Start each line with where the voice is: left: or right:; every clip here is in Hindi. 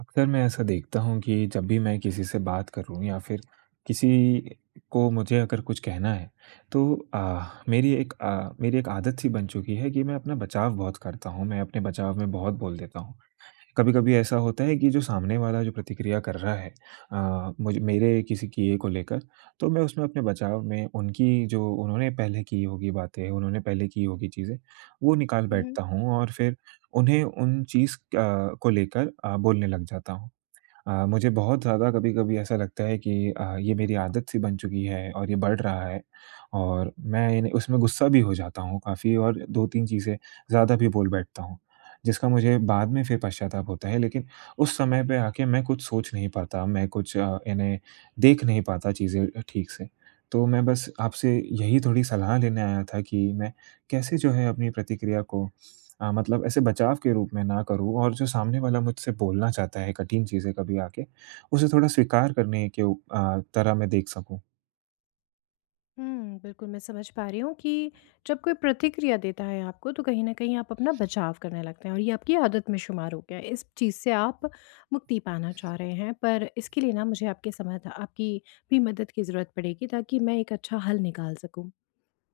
right: अक्सर मैं ऐसा देखता हूँ कि जब भी मैं किसी से बात करूँ या फिर किसी को मुझे अगर कुछ कहना है तो मेरी एक आदत सी बन चुकी है कि मैं अपना बचाव बहुत करता हूँ, मैं अपने बचाव में बहुत बोल देता हूँ। कभी-कभी ऐसा होता है कि जो सामने वाला जो प्रतिक्रिया कर रहा है मुझ मेरे किसी किए को लेकर, तो मैं उसमें अपने बचाव में उनकी जो उन्होंने पहले की होगी बातें, उन्होंने पहले की होगी चीज़ें, वो निकाल
left: हुँ,
right: बैठता हूँ और फिर उन्हें उन को लेकर बोलने लग जाता हूँ। मुझे बहुत ज़्यादा कभी-कभी ऐसा लगता है कि ये मेरी आदत सी बन चुकी है और ये बढ़ रहा है, और मैं इन उसमें गुस्सा भी हो जाता हूँ काफ़ी, और 2-3 चीज़ें ज़्यादा भी बोल बैठता हूँ, जिसका मुझे बाद में फिर पश्चाताप होता है। लेकिन उस समय पे आके मैं कुछ सोच नहीं पाता, मैं कुछ इन्हें देख नहीं पाता चीज़ें ठीक से। तो मैं बस आपसे यही थोड़ी सलाह लेने आया था कि मैं कैसे जो है अपनी प्रतिक्रिया को मतलब ऐसे बचाव के रूप में ना करूँ, और जो सामने वाला मुझसे बोलना चाहता है कठिन चीज़ें कभी आके, उसे थोड़ा स्वीकार करने के तरह मैं देख सकूँ।
left: हुँ, बिल्कुल मैं समझ पा रही हूँ कि जब कोई प्रतिक्रिया देता है आपको, तो कहीं न कहीं आप अपना बचाव करने लगते हैं और ये आपकी आदत में शुमार हो गया है। इस चीज़ से आप मुक्ति पाना चाह रहे हैं, पर इसके लिए ना मुझे आपके समाधा आपकी भी मदद की ज़रूरत पड़ेगी, ताकि मैं एक अच्छा हल निकाल सकूँ।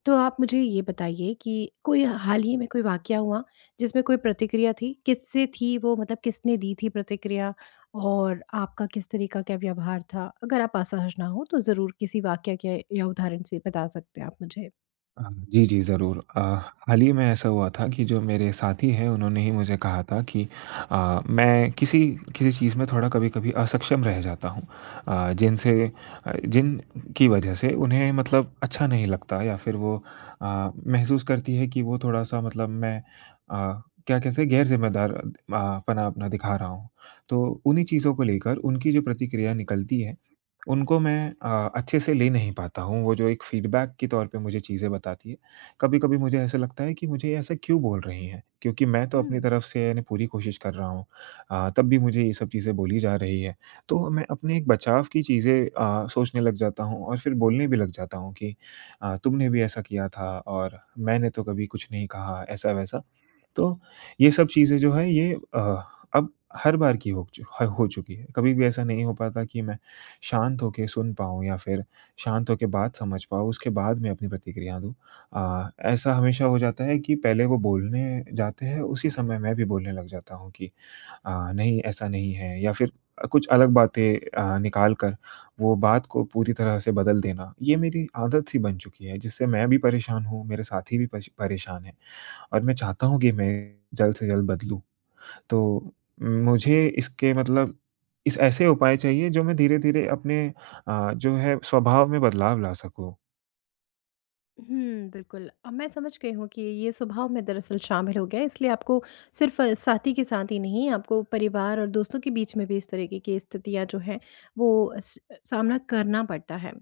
left: तो आप मुझे ये बताइए कि कोई हाल ही में कोई वाकया हुआ जिसमें कोई प्रतिक्रिया थी? किससे थी वो, मतलब किसने दी थी प्रतिक्रिया, और आपका किस तरीक़ा का व्यवहार था? अगर आप असहज ना हो तो ज़रूर किसी वाकया के या उदाहरण से बता सकते हैं आप मुझे।
right: अ, जी, जी, ज़रूर। हाल ही में ऐसा हुआ था कि जो मेरे साथी हैं, उन्होंने ही मुझे कहा था कि मैं किसी किसी चीज़ में थोड़ा कभी-कभी असक्षम रह जाता हूँ, अ, जिनसे जिनकी वजह से उन्हें मतलब अच्छा नहीं लगता, या फिर वो अ, महसूस करती है कि वो थोड़ा-सा मतलब मैं अ, क्या कहते हैं, गैर-ज़िम्मेदार पना अपना दिखा रहा हूँ। तो उन्हीं चीज़ों को लेकर उनकी जो प्रतिक्रिया निकलती है उनको मैं अच्छे से ले नहीं पाता हूँ, वो जो एक फ़ीडबैक के तौर पे मुझे चीज़ें बताती है। कभी-कभी मुझे ऐसा लगता है कि मुझे ये ऐसा क्यों बोल रही हैं? क्योंकि मैं तो अपनी तरफ से यानी पूरी कोशिश कर रहा हूँ, तब भी मुझे ये सब चीज़ें बोली जा रही है। तो मैं अपने एक बचाव की चीज़ें सोचने लग जाता हूँ और फिर बोलने भी लग जाता हूँ कि तुमने भी ऐसा किया था और मैंने तो कभी कुछ नहीं कहा, ऐसा-वैसा। तो ये सब चीज़ें जो है ये अब हर बार की हो चु ह हो चुकी है। कभी भी ऐसा नहीं हो पाता कि मैं शांत होके सुन पाऊँ या फिर शांत होके बात समझ पाऊँ, उसके बाद मैं अपनी प्रतिक्रिया दूँ। ऐसा हमेशा हो जाता है कि पहले वो बोलने जाते हैं, उसी समय मैं भी बोलने लग जाता हूँ कि नहीं ऐसा नहीं है, या फिर कुछ अलग बातें निकाल कर वो बात को पूरी तरह से बदल देना, ये मेरी आदत सी बन चुकी है जिससे मैं भी परेशान हूँ, मेरे साथी भी पश परेशान हैं। और मैं चाहता हूँ कि मैं जल्द से जल्द बदलूँ। तो मुझे इसके मतलब इस ऐसे उपाय चाहिए जो मैं धीरे-धीरे अपने जो है स्वभाव में बदलाव ला सकूँ।
left: हुँ, बिल्कुल। अब मैं समझ गई हूँ कि ये स्वभाव में दरअसल शामिल हो गया है, इसलिए आपको सिर्फ़ साथी के साथ ही नहीं, आपको परिवार और दोस्तों के बीच में भी इस तरीके की स्थितियाँ जो हैं, वो स सामना करना पड़ता है।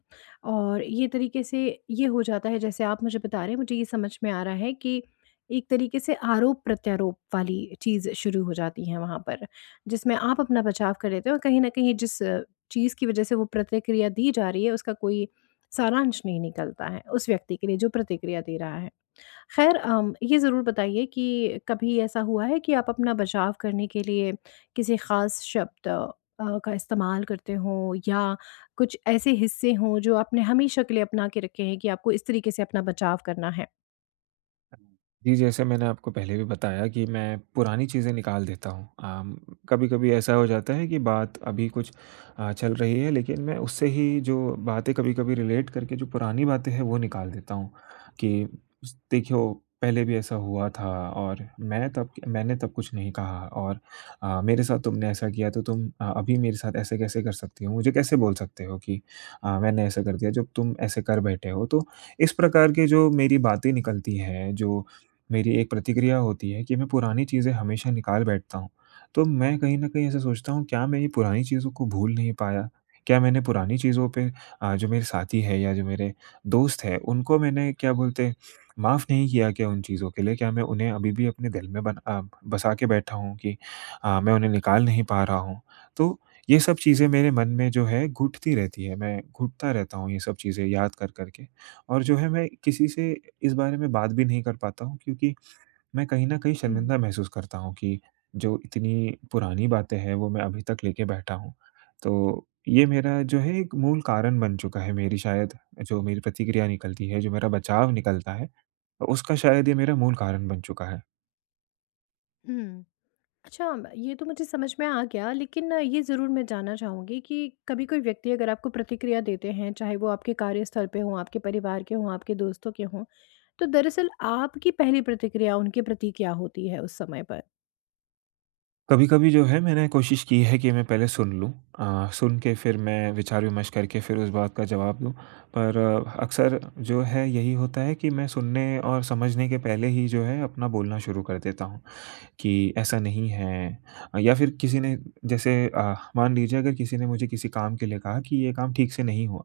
left: और ये तरीके से ये हो जाता है, जैसे आप मुझे बता रहे हैं, मुझे ये समझ में आ रहा है कि एक तरीके से आरोप-प्रत्यारोप वाली चीज़ शुरू हो जाती है वहाँ पर, जिसमें आप अपना बचाव कर लेते हो, और कहीं न कहीं जिस चीज़ की वजह से वो प्रतिक्रिया दी जा रही है, उसका कोई सारांश नहीं निकलता है उस व्यक्ति के लिए जो प्रतिक्रिया दे रहा है। ख़ैर, ये ज़रूर बताइए कि कभी ऐसा हुआ है कि आप अपना बचाव करने के लिए किसी ख़ास शब्द का इस्तेमाल करते हों, या कुछ ऐसे हिस्से हों जो आपने हमेशा के लिए अपना के रखे हैं कि आपको इस तरीके से अपना बचाव करना है?
right: जी, जैसे मैंने आपको पहले भी बताया कि मैं पुरानी चीज़ें निकाल देता हूँ। कभी-कभी ऐसा हो जाता है कि बात अभी कुछ चल रही है लेकिन मैं उससे ही जो बातें कभी-कभी रिलेट करके जो पुरानी बातें हैं वो निकाल देता हूँ कि स देखियो पहले भी ऐसा हुआ था और मैंने तब कुछ नहीं कहा, और मेरे साथ तुमने ऐसा किया तो तुम अभी मेरे साथ ऐसे कैसे कर सकती हो? मुझे कैसे बोल सकते हो कि मैंने ऐसा कर दिया जब तुम ऐसे कर बैठे हो? तो इस प्रकार के जो मेरी बातें निकलती हैं, जो मेरी एक प्रतिक्रिया होती है कि मैं पुरानी चीज़ें हमेशा निकाल बैठता हूँ। तो मैं कहीं न कहीं ऐसा सोचता हूँ, क्या मैं ये पुरानी चीज़ों को भूल नहीं पाया? क्या मैंने पुरानी चीज़ों पे जो मेरे साथी है या जो मेरे दोस्त हैं उनको मैंने क्या बोलते माफ़ नहीं किया क्या उन चीज़ों के लिए? क्या मैं उन्हें अभी भी अपने दिल में बसा के बैठा हूँ कि मैं उन्हें निकाल नहीं पा रहा हूँ? तो ये सब चीज़ें मेरे मन में जो है घुटती रहती है, मैं घुटता रहता हूँ ये सब चीज़ें याद कर के, और जो है मैं किसी से इस बारे में बात भी नहीं कर पाता हूँ क्योंकि मैं कहीं न कहीं
left: हुँ,
right: शर्मिंदा महसूस करता हूँ कि जो इतनी पुरानी बातें हैं, वो मैं अभी तक लेके बैठा हूँ। तो ये मेरा जो है एक मूल कारण बन चुका है, मेरी शायद जो मेरी प्रतिक्रिया निकलती है, जो मेरा बचाव निकलता है, उसका शायद ये मेरा मूल कारण बन चुका है।
left: हुँ। अच्छा, म ये तो मुझे समझ में आ गया, लेकिन ये ज़रूर मैं जानना चाहूँगी कि कभी कोई व्यक्ति अगर आपको प्रतिक्रिया देते हैं, चाहे वो आपके कार्यस्थल पे हों, आपके परिवार के हों, आपके दोस्तों के हों, तो दरअसल आपकी पहली प्रतिक्रिया उनके प्रति क्या होती है उस समय पर?
right: कभी-कभी जो है मैंने कोशिश की है कि मैं पहले सुन लूँ, सुन के फिर मैं विचार-विमर्श करके फिर उस बात का जवाब दूँ। पर अक्सर जो है यही होता है कि मैं सुनने और समझने के पहले ही जो है अपना बोलना शुरू कर देता हूँ। कि ऐसा नहीं है, या फिर किसी ने जैसे मान लीजिए अगर किसी ने मुझे किसी काम के लिए कहा कि ये काम ठीक से नहीं हुआ,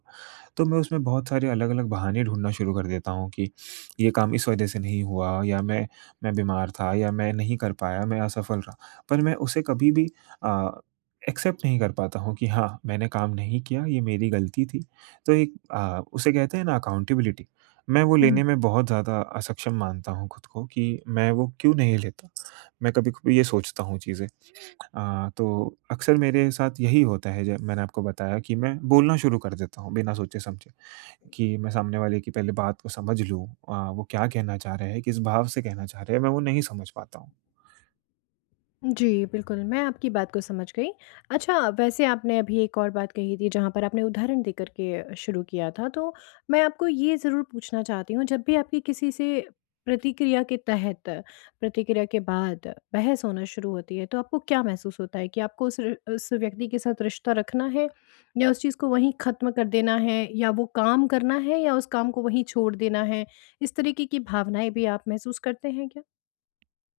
right: तो मैं उसमें बहुत सारे अलग-अलग बहाने ढूँढना शुरू कर देता हूँ कि ये काम इस वजह से नहीं हुआ, या मैं बीमार था या मैं नहीं कर पाया, मैं असफल रहा। पर मैं उसे कभी भी अ, एक्सेप्ट नहीं कर पाता हूँ कि हाँ, मैंने काम नहीं किया, ये मेरी गलती थी। तो एक उसे कहते हैं ना, अकाउंटेबिलिटी, मैं वो लेने में बहुत ज़्यादा अक्षम मानता हूँ खुद को कि मैं वो क्यों नहीं लेता। मैं कभी-कभी ये सोचता हूँ चीज़ें। तो अक्सर मेरे साथ यही होता है ज मैंने आपको बताया कि मैं बोलना शुरू कर देता हूँ बिना सोचे-समझे कि मैं सामने वाले की पहले बात को समझ लूँ। वो क्या कहना चाह रहे हैं, किस भाव से कहना चाह रहे हैं, मैं वो नहीं समझ पाता हूँ।
left: जी, बिल्कुल, मैं आपकी बात को समझ गई। अच्छा, वैसे आपने अभी एक और बात कही थी जहाँ पर आपने उदाहरण देकर के शुरू किया था, तो मैं आपको ये ज़रूर पूछना चाहती हूँ, जब भी आपकी किसी से प्रतिक्रिया के तहत, प्रतिक्रिया के बाद बहस होना शुरू होती है, तो आपको क्या महसूस होता है कि आपको उस व्यक्ति के साथ रिश्ता रखना है, या उस चीज़ को वहीं ख़त्म कर देना है, या वो काम करना है, या उस काम को वहीं छोड़ देना है? इस तरीके की भावनाएँ भी आप महसूस करते हैं क्या?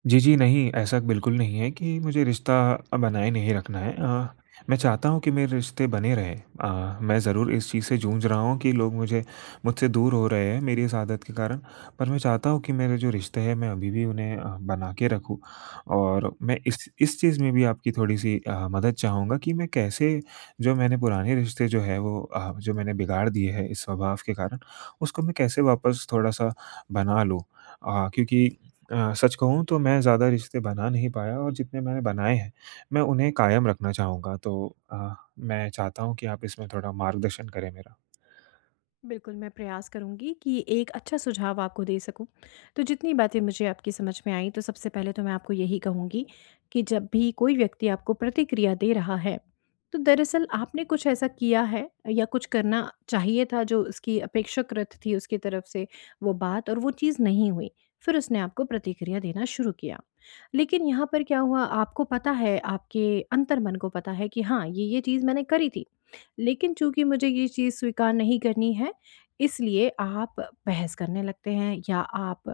right: जी, जी, नहीं, ऐसा बिल्कुल नहीं है कि मुझे रिश्ता बनाए नहीं रखना है। मैं चाहता हूँ कि मेरे रिश्ते बने रहें। मैं ज़रूर इस चीज़ से जूझ रहा हूँ कि लोग मुझे मुझसे दूर हो रहे हैं मेरी इस आदत के कारण, पर मैं चाहता हूँ कि मेरे जो रिश्ते हैं मैं अभी भी उन्हें बना के रखूँ। और मैं इस चीज़ में भी आपकी थोड़ी-सी मदद चाहूँगा कि मैं कैसे जो मैंने पुराने रिश्ते जो है वो जो मैंने बिगाड़ दिए हैं इस स्वभाव के कारण, उसको मैं कैसे वापस थोड़ा-सा बना लूँ। क्योंकि सच कहूँ तो मैं ज़्यादा रिश्ते बना नहीं पाया, और जितने मैंने बनाए हैं, मैं उन्हें कायम रखना चाहूँगा। तो मैं चाहता हूँ कि आप इसमें थोड़ा मार्गदर्शन करें मेरा।
left: बिल्कुल, मैं प्रयास करूँगी कि एक अच्छा सुझाव आपको दे सकूँ। तो जितनी बातें मुझे आपकी समझ में आईं, तो सबसे पहले तो मैं आपको यही कहूँगी कि जब भी कोई व्यक्ति आपको प्रतिक्रिया दे रहा है, तो दरअसल आपने कुछ ऐसा किया है या कुछ करना चाहिए था जो उसकी अपेक्षाकृत थी, उसकी तरफ से वो बात और वो चीज़ नहीं हुई। फिर उसने आपको प्रतिक्रिया देना शुरू किया। लेकिन यहाँ पर क्या हुआ आपको पता है, आपके अंतर्मन को पता है कि हाँ, ये चीज़ मैंने करी थी। लेकिन चूँकि मुझे ये चीज़ स्वीकार नहीं करनी है, इसलिए आप बहस करने लगते हैं, या आप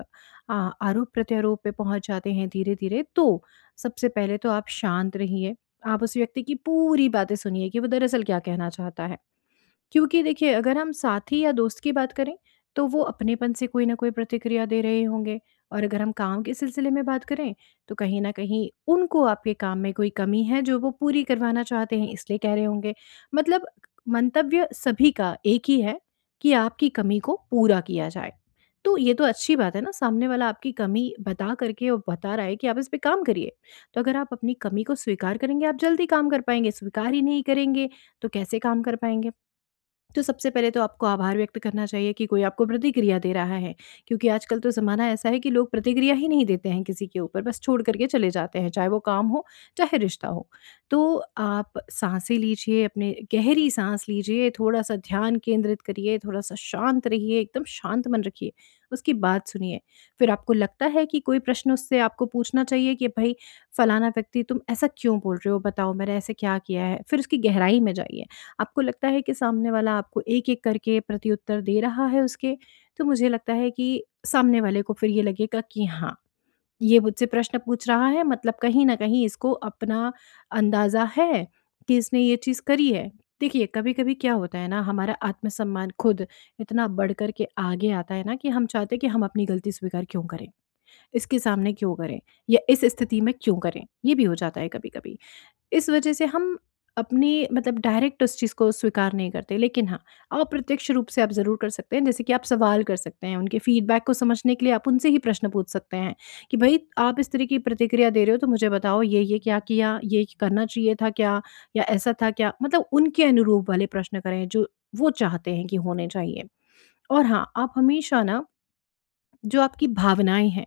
left: आ, आरोप-प्रत्यारोप पे पहुँच जाते हैं धीरे-धीरे। तो सबसे पहले तो आप शांत रहिए। आप उस व्यक्ति की पूरी बातें सुनिए कि वो दरअसल क्या कहना चाहता है। क्योंकि देखिए, अगर हम साथी या दोस्त की बात करें, तो वो अपनेपन से कोई ना कोई प्रतिक्रिया दे रहे होंगे, और अगर हम काम के सिलसिले में बात करें, तो कहीं ना कहीं उनको आपके काम में कोई कमी है जो वो पूरी करवाना चाहते हैं, इसलिए कह रहे होंगे। मतलब मंतव्य सभी का एक ही है कि आपकी कमी को पूरा किया जाए। तो ये तो अच्छी बात है ना, सामने वाला आपकी कमी बता करके और बता रहा है कि आप इस पे काम करिए। तो अगर आप अपनी कमी को स्वीकार करेंगे, आप जल्दी काम कर पाएंगे। स्वीकार ही नहीं करेंगे, तो कैसे काम कर पाएंगे? तो सबसे पहले तो आपको आभार व्यक्त करना चाहिए कि कोई आपको प्रतिक्रिया दे रहा है, क्योंकि आजकल तो ज़माना ऐसा है कि लोग प्रतिक्रिया ही नहीं देते हैं किसी के ऊपर, बस छोड़ करके चले जाते हैं, चाहे वो काम हो, चाहे रिश्ता हो। तो आप सांसें लीजिए, अपने गहरी सांस लीजिए, थोड़ा सा ध्यान केंद्रित करिए, थोड़ा सा शांत रहिए, एकदम शांत मन रखिए, उसकी बात सुनिए। फिर आपको लगता है कि कोई प्रश्न उससे आपको पूछना चाहिए कि भाई फलाना व्यक्ति, तुम ऐसा क्यों बोल रहे हो? बताओ, मैंने ऐसे क्या किया है? फिर उसकी गहराई में जाइए। आपको लगता है कि सामने वाला आपको एक-एक करके प्रत्युत्तर दे रहा है उसके, तो मुझे लगता है कि सामने वाले को फिर ये लगेगा कि हाँ, ये मुझसे प्रश्न पूछ रहा है, मतलब कहीं न कहीं इसको अपना अंदाज़ा है कि इसने ये चीज़ करी है। देखिए, कभी-कभी क्या होता है ना, हमारा आत्मसम्मान खुद इतना बढ़ कर के आगे आता है ना कि हम चाहते हैं कि हम अपनी गलती स्वीकार क्यों करें? इसके सामने क्यों करें? या इस स्थिति में क्यों करें? ये भी हो जाता है कभी-कभी। इस वजह से हम अपनी, मतलब डायरेक्ट उस चीज़ को स्वीकार नहीं करते। लेकिन हाँ, अप्रत्यक्ष रूप से आप ज़रूर कर सकते हैं, जैसे कि आप सवाल कर सकते हैं, उनके फीडबैक को समझने के लिए आप उनसे ही प्रश्न पूछ सकते हैं कि भई आप इस तरह की प्रतिक्रिया दे रहे हो, तो मुझे बताओ, ये-ये क्या किया? ये करना चाहिए था क्या? या ऐसा था क्या? मतलब उनके अनुरूप वाले प्रश्न करें जो वो चाहते हैं कि होने चाहिए। और हाँ, आप हमेशा ना, जो आपकी भावनाएँ हैं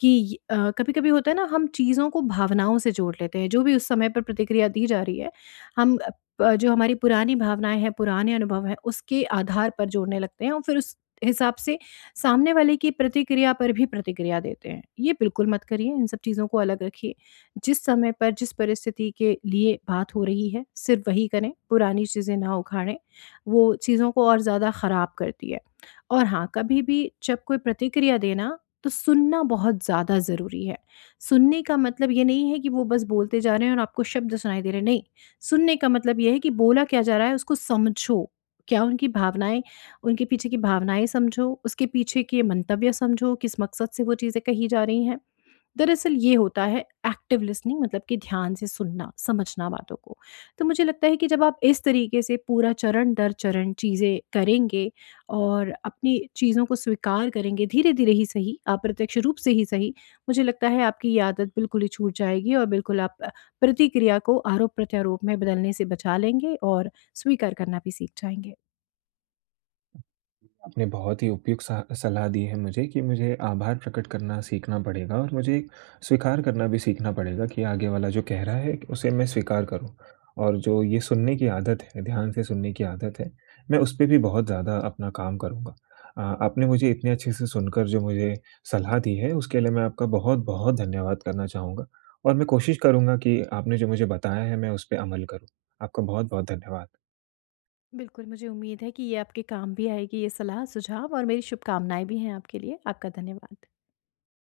left: कि कभी-कभी होता है ना, हम चीज़ों को भावनाओं से जोड़ लेते हैं, जो भी उस समय पर प्रतिक्रिया दी जा रही है, हम अ, प जो हमारी पुरानी भावनाएँ हैं, पुराने अनुभव हैं, उसके आधार पर जोड़ने लगते हैं, और फिर उस हिसाब से सामने वाले की प्रतिक्रिया पर भी प्रतिक्रिया देते हैं। ये बिल्कुल मत करिए, इन सब चीज़ों को अलग रखिए। जिस समय पर, जिस परिस्थिति के लिए बात हो रही है, सिर्फ़ वही करें, पुरानी चीज़ें ना उखाड़ें, वो चीज़ों को और ज़्यादा ख़राब करती है। और हाँ, कभी भी जब कोई प्रतिक्रिया देना, तो सुनना बहुत ज़्यादा ज़रूरी है। सुनने का मतलब ये नहीं है कि वो बस बोलते जा रहे हैं और आपको शब्द सुनाई दे रहे हैं, नहीं। सुनने का मतलब ये है कि बोला क्या जा रहा है, उसको समझो। क्या उनकी भावनाएँ, उनके पीछे की भावनाएँ समझो, उसके पीछे के मंतव्य समझो, किस मकसद से वो चीज़ें कही जा रही हैं। दरअसल ये होता है एक्टिव लिसनिंग, मतलब कि ध्यान से सुनना, समझना बातों को। तो मुझे लगता है कि जब आप इस तरीके से पूरा चरण दर चरण चीज़ें करेंगे और अपनी चीज़ों को स्वीकार करेंगे, धीरे-धीरे ही सही, अप्रत्यक्ष रूप से ही सही, मुझे लगता है आपकी ये आदत बिल्कुल ही छूट जाएगी, और बिल्कुल आप प्रतिक्रिया को आरोप-प्रत्यारोप में बदलने से बचा लेंगे और स्वीकार करना भी सीख जाएँगे।
right: आपने बहुत ही उपयुक्त सलाह दी है मुझे कि मुझे आभार प्रकट करना सीखना पड़ेगा, और मुझे स्वीकार करना भी सीखना पड़ेगा कि आगे वाला जो कह रहा है उसे मैं स्वीकार करूं। और जो ये सुनने की आदत है, ध्यान से सुनने की आदत है, मैं उस पे भी बहुत ज़्यादा अपना काम करूंगा। आपने मुझे इतने अच्छे से सुनकर जो मुझे सलाह दी है उसके लिए मैं आपका बहुत बहुत धन्यवाद करना चाहूँगा, और मैं कोशिश करूँगा कि आपने जो मुझे बताया है मैं उस पर अमल करूँ। आपका बहुत बहुत धन्यवाद।
left: बिल्कुल, मुझे उम्मीद है कि ये आपके काम भी आएगी ये सलाह, सुझाव, और मेरी शुभकामनाएँ भी हैं आपके लिए। आपका धन्यवाद।